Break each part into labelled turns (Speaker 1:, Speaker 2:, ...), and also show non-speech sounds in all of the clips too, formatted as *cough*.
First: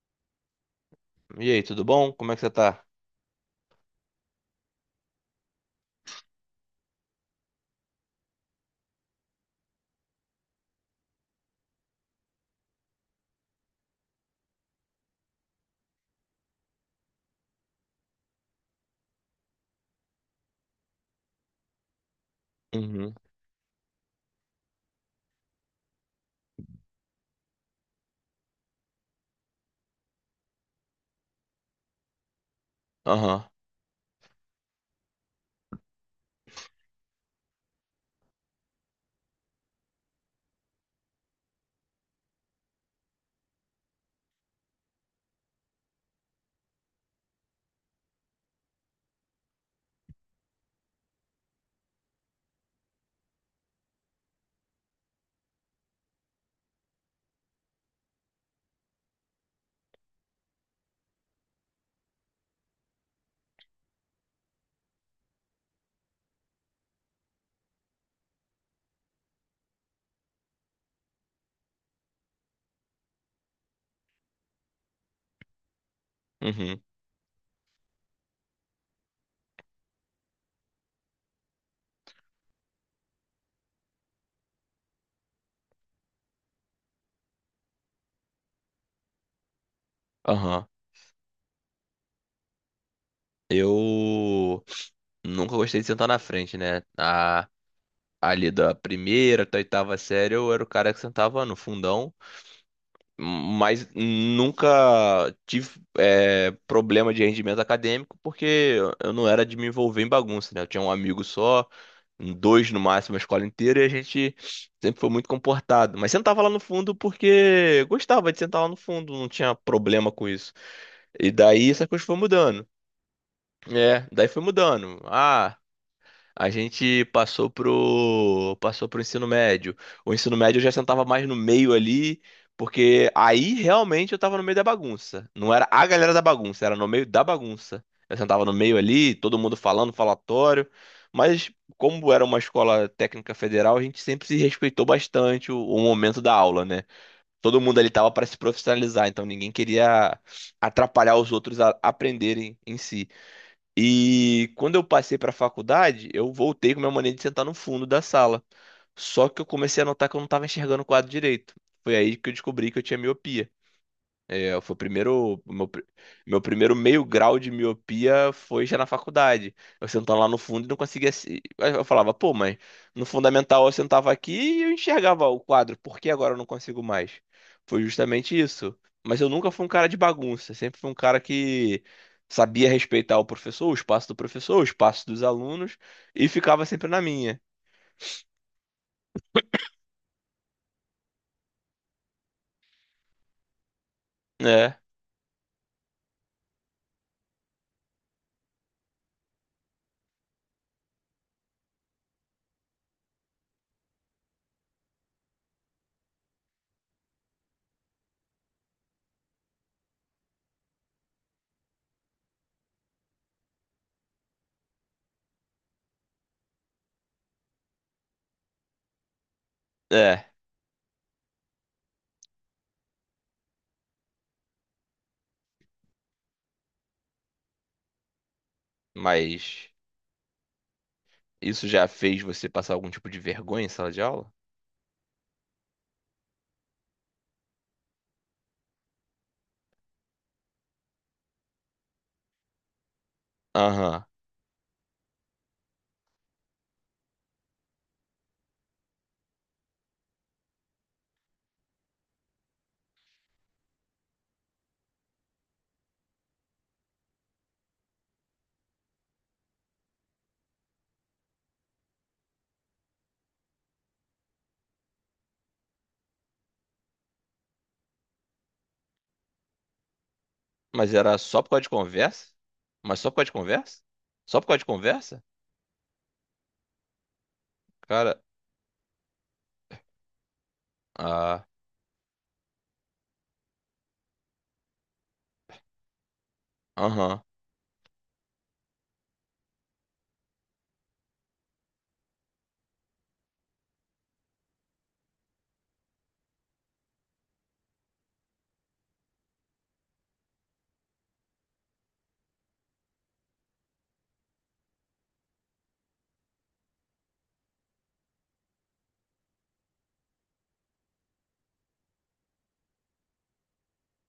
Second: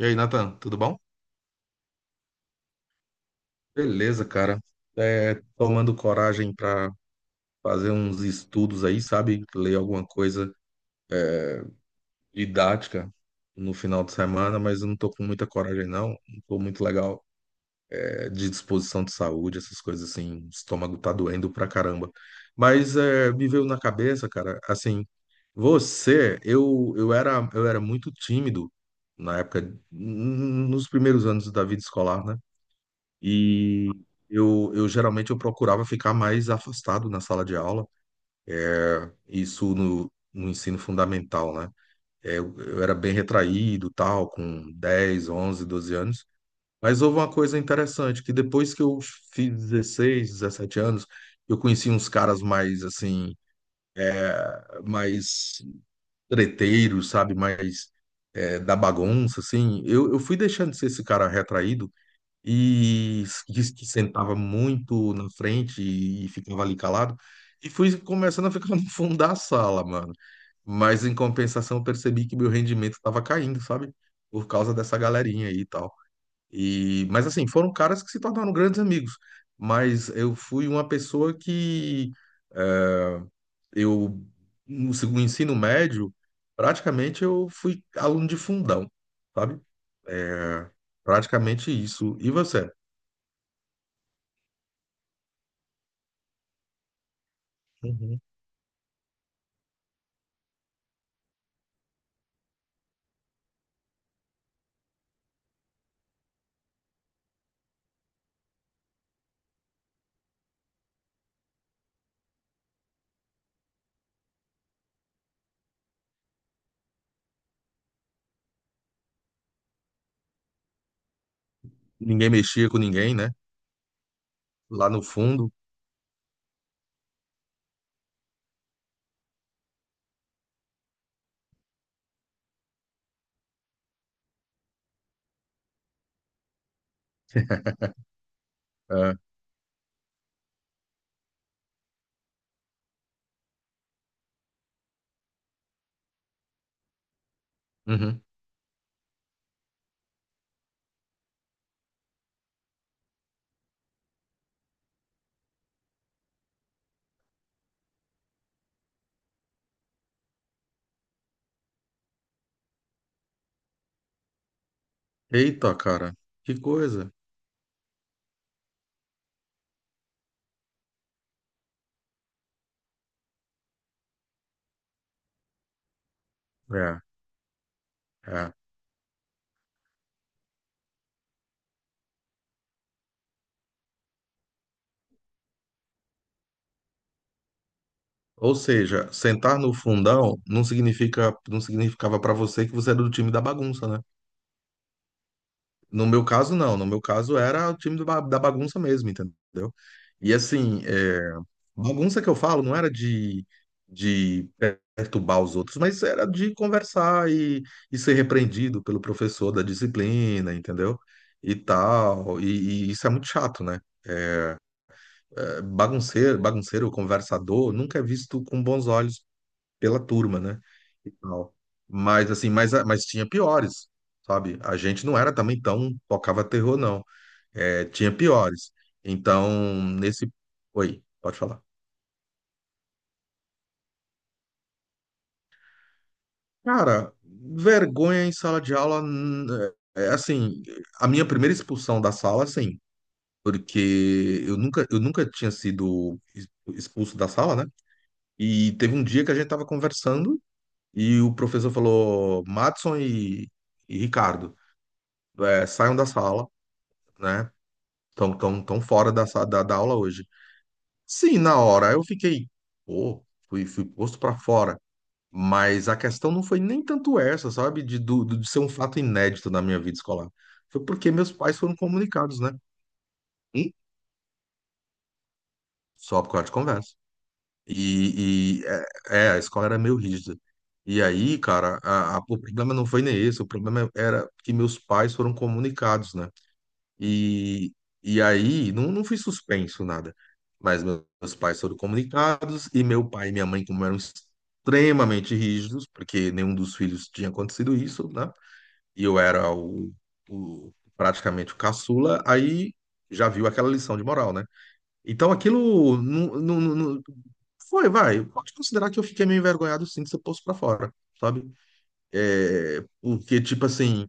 Speaker 1: E aí, Nathan, tudo bom?
Speaker 2: E aí, tudo bom? Como é que você tá?
Speaker 1: Beleza, cara. É, tomando coragem para fazer uns estudos aí, sabe? Ler alguma coisa didática no final de semana, mas eu não tô com muita coragem, não. Não tô muito legal, é, de disposição de saúde, essas coisas assim. O estômago tá doendo pra caramba. Mas
Speaker 2: Uhum,
Speaker 1: é, me veio na cabeça, cara, assim, você, eu era muito tímido na época, nos primeiros anos da vida escolar, né?
Speaker 2: aham,
Speaker 1: E eu geralmente eu procurava ficar mais afastado na sala de aula, isso no, no, ensino fundamental, né? É, Eu era bem retraído, tal, com 10, 11, 12 anos. Mas houve uma coisa interessante, que depois que eu fiz 16, 17 anos, eu conheci uns caras mais, assim, mais treteiros, sabe? Mais da bagunça, assim. Eu fui deixando de ser esse cara retraído, e disse que sentava muito na frente e ficava ali calado. E fui começando a ficar *laughs* no fundo da sala, mano. Mas em compensação, eu percebi que meu rendimento estava caindo, sabe? Por causa dessa galerinha aí e tal.
Speaker 2: uhum,
Speaker 1: E, mas assim, foram caras que se tornaram grandes amigos. Mas eu fui uma pessoa que eu, no ensino médio, praticamente eu fui aluno de fundão, sabe?
Speaker 2: aham.
Speaker 1: É, praticamente isso. E você?
Speaker 2: Eu nunca gostei de sentar na frente, né? A,
Speaker 1: Uhum.
Speaker 2: ali da primeira até a oitava série, eu era o cara que sentava no fundão, mas nunca tive problema de rendimento acadêmico, porque eu não era de me envolver em bagunça, né? Eu tinha um amigo só, dois no máximo, a escola inteira, e a gente sempre foi muito comportado. Mas sentava lá no fundo porque gostava de sentar lá no fundo, não tinha problema com isso. E daí essa coisa foi
Speaker 1: Ninguém
Speaker 2: mudando.
Speaker 1: mexia com ninguém, né?
Speaker 2: É, daí foi
Speaker 1: Lá
Speaker 2: mudando.
Speaker 1: no fundo.
Speaker 2: Ah, a gente passou pro ensino médio. O ensino médio eu já sentava mais no meio ali, porque aí realmente eu tava no meio da bagunça. Não era a galera da bagunça, era no meio da bagunça. Eu sentava no meio ali,
Speaker 1: É.
Speaker 2: todo mundo falando, falatório. Mas como era uma escola técnica federal, a gente sempre se respeitou bastante o momento da aula, né? Todo mundo ali tava
Speaker 1: Uhum.
Speaker 2: para se profissionalizar, então ninguém queria atrapalhar os outros a aprenderem em si. E quando eu passei para a faculdade, eu voltei com a minha mania de sentar no fundo da sala. Só que eu comecei a notar que eu não estava enxergando o quadro direito. Foi aí que eu descobri que eu tinha miopia. É, foi o primeiro, meu,
Speaker 1: Eita,
Speaker 2: pri-
Speaker 1: cara,
Speaker 2: Meu
Speaker 1: que
Speaker 2: primeiro meio
Speaker 1: coisa.
Speaker 2: grau de miopia foi já na faculdade. Eu sentava lá no fundo e não conseguia. Aí eu falava, pô, mas no fundamental eu sentava aqui e eu enxergava o quadro, por que agora eu não consigo
Speaker 1: É,
Speaker 2: mais? Foi justamente
Speaker 1: é.
Speaker 2: isso. Mas eu nunca fui um cara de bagunça, sempre fui um cara que sabia respeitar o professor, o espaço do professor, o espaço dos alunos e ficava sempre na minha.
Speaker 1: Ou seja, sentar no fundão não significa, não significava para você que você era do time da bagunça, né?
Speaker 2: É,
Speaker 1: No meu caso, não. No meu caso, era o time da bagunça mesmo, entendeu? E assim, é, bagunça que eu falo não era de perturbar os outros, mas era de conversar e ser repreendido pelo professor da disciplina, entendeu? E tal. E isso é muito chato, né? Bagunceiro, bagunceiro, conversador, nunca é visto com bons olhos pela
Speaker 2: é,
Speaker 1: turma, né? E tal. Mas assim, mas tinha piores, sabe? A gente não era também tão tocava terror, não. É, tinha piores. Então,
Speaker 2: mas
Speaker 1: nesse. Oi, pode falar.
Speaker 2: isso já fez você passar algum tipo de vergonha em sala de aula?
Speaker 1: Cara, vergonha em sala de aula. É, assim, a minha primeira expulsão da sala, sim,
Speaker 2: Aham.
Speaker 1: porque eu nunca tinha sido expulso da sala, né? E teve um dia que a gente tava conversando. E o professor falou: Madison e Ricardo, é, saiam da sala, né? Estão tão fora da aula hoje. Sim, na hora eu fiquei, pô, fui posto para fora. Mas a questão não foi nem tanto essa, sabe? De ser um fato inédito na minha vida escolar. Foi
Speaker 2: Mas
Speaker 1: porque
Speaker 2: era
Speaker 1: meus
Speaker 2: só por
Speaker 1: pais
Speaker 2: causa de
Speaker 1: foram
Speaker 2: conversa?
Speaker 1: comunicados, né?
Speaker 2: Mas só por causa de
Speaker 1: E
Speaker 2: conversa? Só por causa de conversa?
Speaker 1: só por causa de conversa.
Speaker 2: Cara,
Speaker 1: E, a escola era meio rígida. E aí,
Speaker 2: ah,
Speaker 1: cara, o problema não foi nem esse, o problema era que meus pais foram comunicados, né?
Speaker 2: aham,
Speaker 1: E, e aí, não fui suspenso, nada. Mas meus pais foram comunicados, e meu pai e minha mãe, como eram extremamente rígidos, porque nenhum dos filhos tinha acontecido isso, né? E eu era praticamente o caçula, aí já viu aquela lição de moral, né? Então aquilo não foi, vai. Pode considerar que eu fiquei meio envergonhado sim de ser posto pra fora, sabe? É, porque, tipo assim.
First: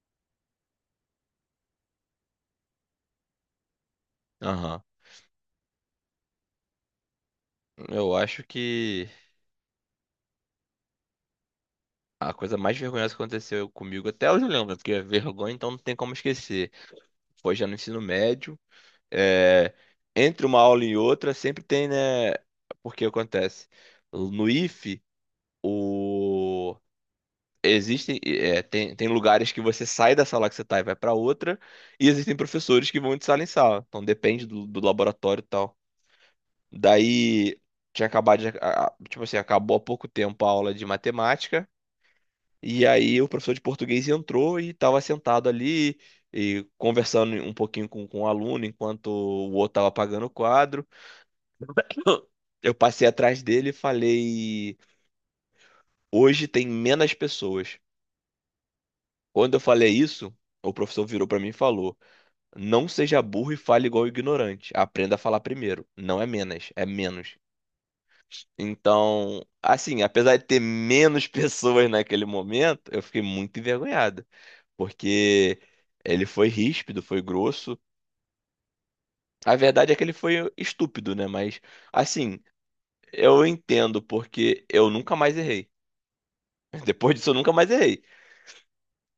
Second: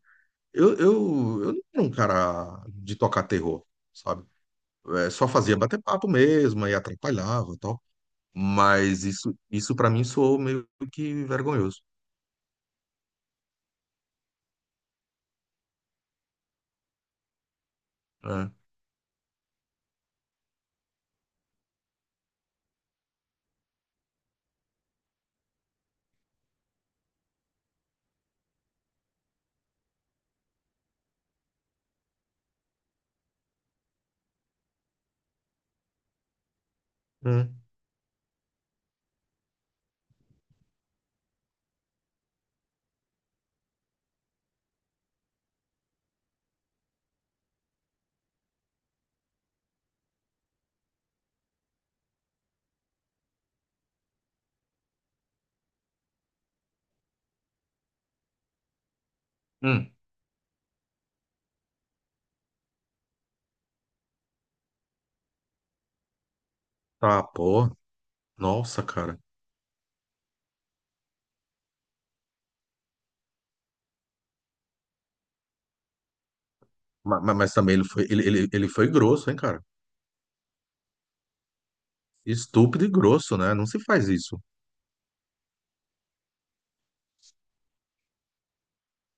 Speaker 1: Eu não era um cara de tocar terror, sabe?
Speaker 2: aham.
Speaker 1: É, só fazia bater papo mesmo, aí atrapalhava e tal.
Speaker 2: Eu acho
Speaker 1: Mas
Speaker 2: que
Speaker 1: isso para mim soou meio que vergonhoso,
Speaker 2: a coisa mais vergonhosa que aconteceu comigo, até hoje eu lembro, né? Porque é vergonha então não tem como esquecer. Foi já no ensino
Speaker 1: né?
Speaker 2: médio, é, entre uma aula e outra sempre tem, né? Porque acontece. No ife o Existem, é, tem, tem lugares que você sai da sala que você tá e vai pra outra, e existem professores que vão de sala em sala. Então depende do laboratório e tal. Daí
Speaker 1: Hum,
Speaker 2: tinha acabado de, a- tipo assim, acabou há pouco tempo a aula de matemática, e aí o professor de português entrou e estava sentado ali e conversando um pouquinho com o aluno enquanto o outro estava apagando o quadro. *coughs* Eu passei atrás dele e falei: "Hoje tem menos pessoas". Quando eu falei
Speaker 1: hum.
Speaker 2: isso, o professor virou para mim e falou: Não seja burro e fale igual ignorante. Aprenda a falar primeiro. Não é menos, é
Speaker 1: Tá,
Speaker 2: menos.
Speaker 1: pô. Nossa, cara.
Speaker 2: Então, assim, apesar de ter menos *laughs* pessoas naquele momento, eu fiquei muito envergonhado, porque ele foi ríspido,
Speaker 1: Ma-
Speaker 2: foi
Speaker 1: ma- Mas, também
Speaker 2: grosso.
Speaker 1: ele foi grosso, hein,
Speaker 2: A
Speaker 1: cara?
Speaker 2: verdade é que ele foi estúpido, né? Mas, assim,
Speaker 1: Estúpido e grosso,
Speaker 2: eu
Speaker 1: né? Não se
Speaker 2: entendo,
Speaker 1: faz isso.
Speaker 2: porque eu nunca mais errei. *laughs* Depois disso, eu nunca mais errei.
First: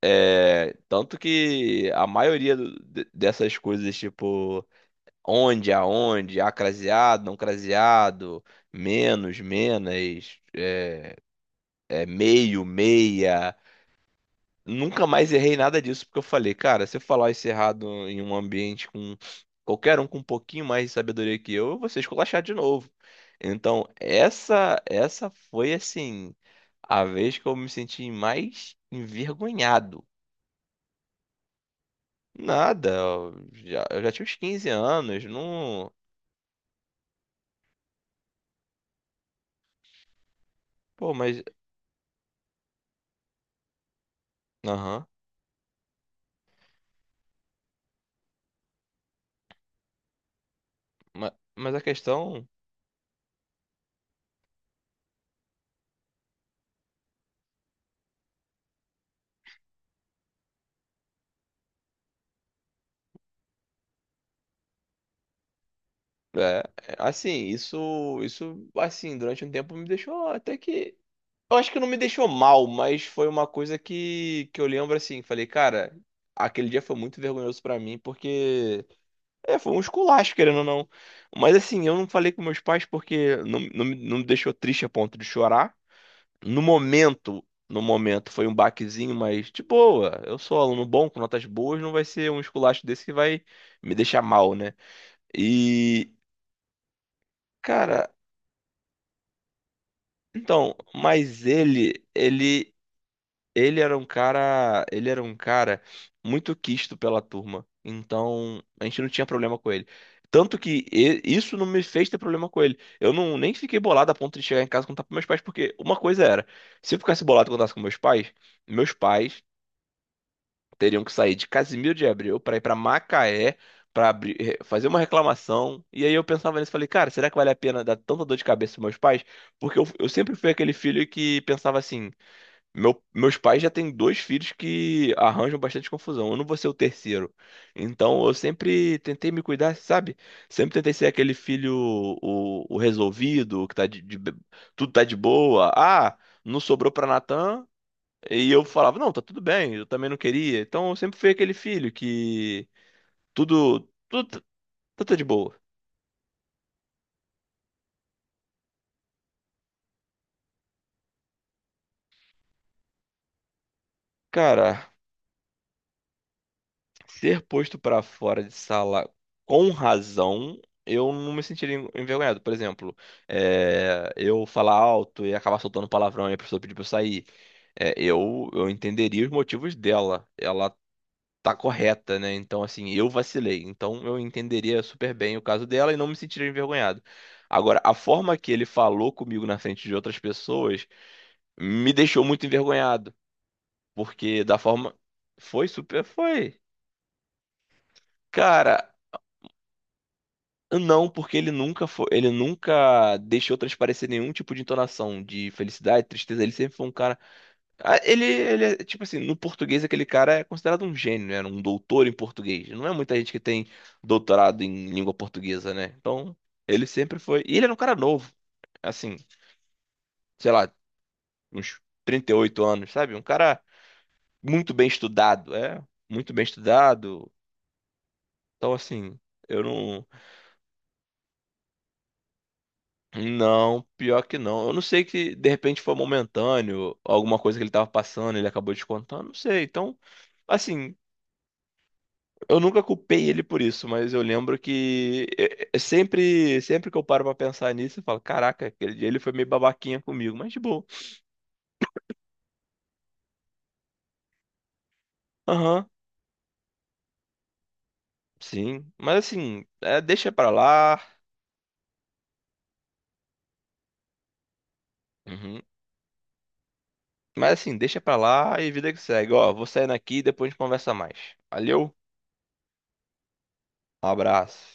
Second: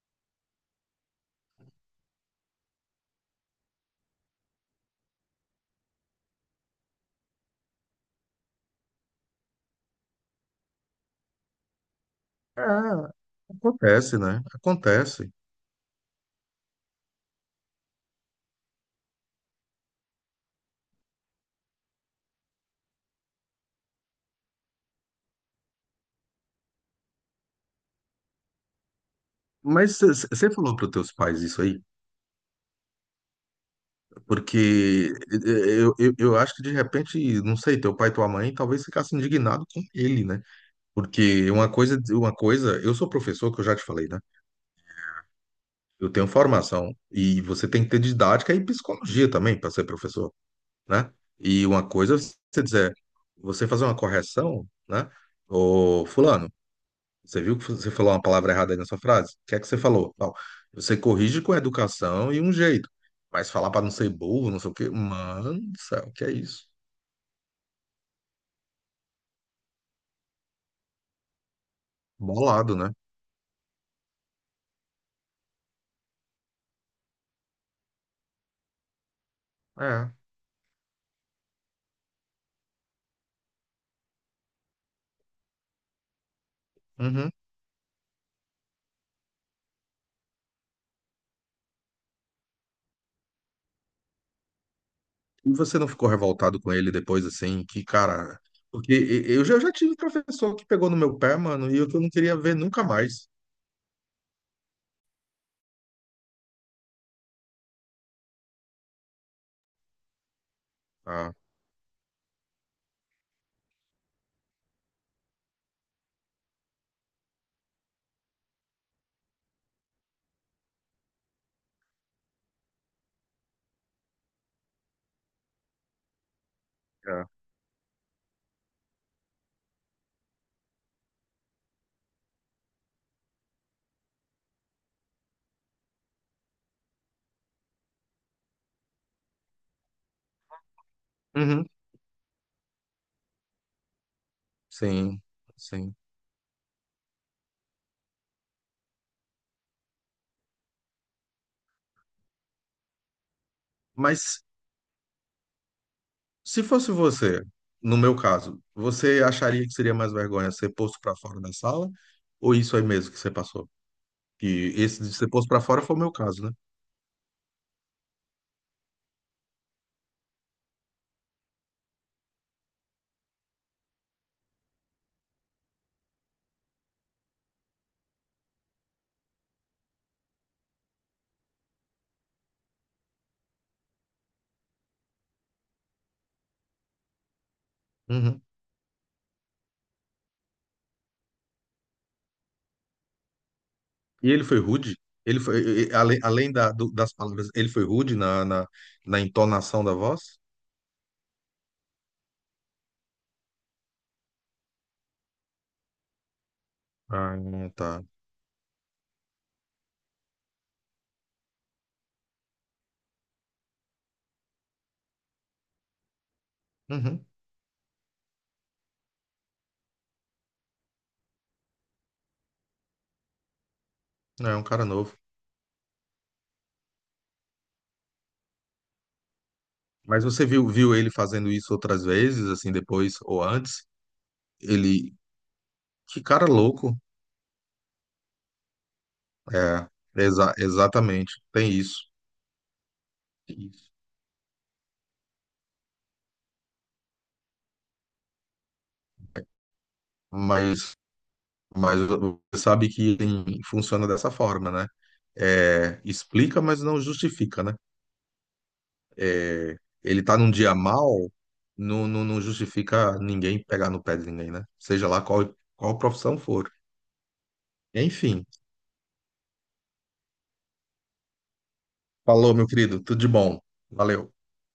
Speaker 2: É, tanto que a maioria dessas coisas, tipo onde, aonde, ah, craseado, não craseado, menos, menos, é, é meio,
Speaker 1: É,
Speaker 2: meia.
Speaker 1: acontece, né?
Speaker 2: Nunca mais
Speaker 1: Acontece.
Speaker 2: errei nada disso, porque eu falei, cara, se eu falar isso errado em um ambiente com qualquer um com um pouquinho mais de sabedoria que eu vou ser esculachado de novo. Então, essa foi, assim, a vez que eu me senti mais
Speaker 1: Mas
Speaker 2: envergonhado.
Speaker 1: você falou para os teus pais isso aí?
Speaker 2: Nada, eu já tinha uns
Speaker 1: Porque
Speaker 2: 15 anos,
Speaker 1: eh, eh,
Speaker 2: não...
Speaker 1: eu, eu, eu acho que de repente, não sei, teu pai e tua mãe talvez ficasse indignado com ele, né?
Speaker 2: Pô, mas...
Speaker 1: Porque uma coisa, eu sou professor, que eu já te falei, né?
Speaker 2: Aham.
Speaker 1: Eu tenho formação e você tem que ter didática e psicologia também para ser professor, né?
Speaker 2: Mas,
Speaker 1: E
Speaker 2: mas a
Speaker 1: uma coisa, é
Speaker 2: questão
Speaker 1: você dizer, você fazer uma correção, né? Ô, fulano, você viu que você falou uma palavra errada aí nessa frase? O que é que você falou? Tal. Você corrige com educação e um jeito. Mas falar para não ser burro, não sei o quê. Mano do céu, que é
Speaker 2: é,
Speaker 1: isso?
Speaker 2: é, assim, isso, assim, durante um tempo me deixou até que. Eu acho que não me deixou mal,
Speaker 1: Bolado, né?
Speaker 2: mas foi uma coisa que eu lembro assim, falei, cara, aquele dia foi muito vergonhoso pra mim, porque foi um
Speaker 1: É.
Speaker 2: esculacho, querendo ou não. Mas assim, eu não falei com meus pais porque não me deixou triste a ponto de chorar.
Speaker 1: Uhum.
Speaker 2: No momento foi um baquezinho, mas de boa, eu sou aluno bom, com notas boas, não vai ser um esculacho desse que vai me deixar mal, né?
Speaker 1: E você não ficou
Speaker 2: E,
Speaker 1: revoltado com ele depois, assim, que,
Speaker 2: cara,
Speaker 1: cara. Porque eu já tive professor que
Speaker 2: então,
Speaker 1: pegou no meu pé,
Speaker 2: mas
Speaker 1: mano, e eu que eu
Speaker 2: ele,
Speaker 1: não queria ver
Speaker 2: ele,
Speaker 1: nunca mais.
Speaker 2: ele era um cara, ele era um cara muito quisto pela turma. Então, a gente não tinha problema com ele. Tanto que
Speaker 1: Ah,
Speaker 2: isso não me fez ter problema com ele. Eu não nem fiquei bolado a ponto de chegar em casa e contar pros meus pais, porque uma coisa era, se eu ficasse bolado e contasse com meus pais teriam que sair de Casimiro de Abreu para ir para Macaé para abrir fazer uma reclamação. E aí eu pensava nisso e falei, cara, será que
Speaker 1: é.
Speaker 2: vale a pena dar tanta dor de cabeça aos meus pais? Porque eu sempre fui aquele filho que pensava assim: meu, meus pais já têm dois filhos que arranjam bastante confusão, eu não vou ser o terceiro. Então eu sempre tentei me cuidar, sabe? Sempre tentei ser aquele
Speaker 1: Uhum.
Speaker 2: filho o resolvido, que tudo tá de
Speaker 1: Sim,
Speaker 2: boa.
Speaker 1: sim.
Speaker 2: Ah, não sobrou pra Natan, e eu falava, não, tá tudo bem, eu também não queria. Então eu sempre fui aquele filho que tudo, tudo, tá-
Speaker 1: Mas
Speaker 2: tudo tá de boa.
Speaker 1: se fosse você, no meu caso, você acharia que seria mais vergonha ser posto pra fora da sala? Ou isso aí mesmo que você passou? Que
Speaker 2: Cara,
Speaker 1: esse de ser posto pra fora foi o meu caso,
Speaker 2: ser posto pra fora de sala com razão, eu não me sentiria envergonhado. Por exemplo, eu falar alto e acabar soltando palavrão e a pessoa pedir pra eu sair. Eu entenderia os motivos dela. Ela tá correta, né? Então, assim, eu vacilei. Então, eu entenderia super bem o caso dela e não me sentiria envergonhado. Agora, a forma
Speaker 1: né?
Speaker 2: que ele falou comigo na frente de outras pessoas me deixou muito envergonhado,
Speaker 1: E ele
Speaker 2: porque da
Speaker 1: foi
Speaker 2: forma
Speaker 1: rude? Ele foi,
Speaker 2: foi super
Speaker 1: além
Speaker 2: foi.
Speaker 1: das palavras, ele foi rude na, na,
Speaker 2: Cara,
Speaker 1: na entonação da voz?
Speaker 2: não, porque ele nunca deixou transparecer nenhum tipo de entonação de felicidade, tristeza. Ele sempre foi um cara.
Speaker 1: Ah,
Speaker 2: Ah,
Speaker 1: tá.
Speaker 2: ele é, tipo assim, no português aquele cara é considerado um gênio, né? Um doutor em português. Não é muita gente que tem doutorado em língua portuguesa, né? Então, ele sempre
Speaker 1: Uhum.
Speaker 2: foi. E ele era um cara novo, assim, sei lá, uns 38 anos, sabe? Um cara
Speaker 1: É um
Speaker 2: muito
Speaker 1: cara
Speaker 2: bem
Speaker 1: novo.
Speaker 2: estudado, muito bem estudado. Então, assim, eu não.
Speaker 1: Mas você viu ele fazendo isso outras vezes, assim, depois ou
Speaker 2: Não,
Speaker 1: antes?
Speaker 2: pior que não. Eu não sei
Speaker 1: Ele.
Speaker 2: que de repente foi
Speaker 1: Que cara louco.
Speaker 2: momentâneo, alguma coisa que ele tava passando, ele acabou descontando, não sei.
Speaker 1: É,
Speaker 2: Então.
Speaker 1: exa-
Speaker 2: Assim,
Speaker 1: exatamente. Tem isso.
Speaker 2: eu nunca culpei ele por isso,
Speaker 1: Isso.
Speaker 2: mas eu lembro que é sempre, sempre que eu paro pra pensar nisso, eu falo, caraca, aquele dia ele foi meio babaquinha comigo, mas de boa.
Speaker 1: Mas, mas você sabe que ele funciona dessa forma, né?
Speaker 2: Aham,
Speaker 1: É, explica, mas não justifica, né?
Speaker 2: sim. Mas assim,
Speaker 1: É, ele
Speaker 2: deixa
Speaker 1: tá
Speaker 2: pra
Speaker 1: num dia
Speaker 2: lá.
Speaker 1: mal, não, não justifica ninguém pegar no pé de ninguém, né? Seja lá qual,
Speaker 2: Uhum.
Speaker 1: qual profissão for.
Speaker 2: Mas assim, deixa pra
Speaker 1: Enfim,
Speaker 2: lá e vida que segue. Ó, vou saindo aqui e depois a gente conversa mais. Valeu,
Speaker 1: falou, meu querido, tudo de bom.
Speaker 2: um
Speaker 1: Valeu.
Speaker 2: abraço.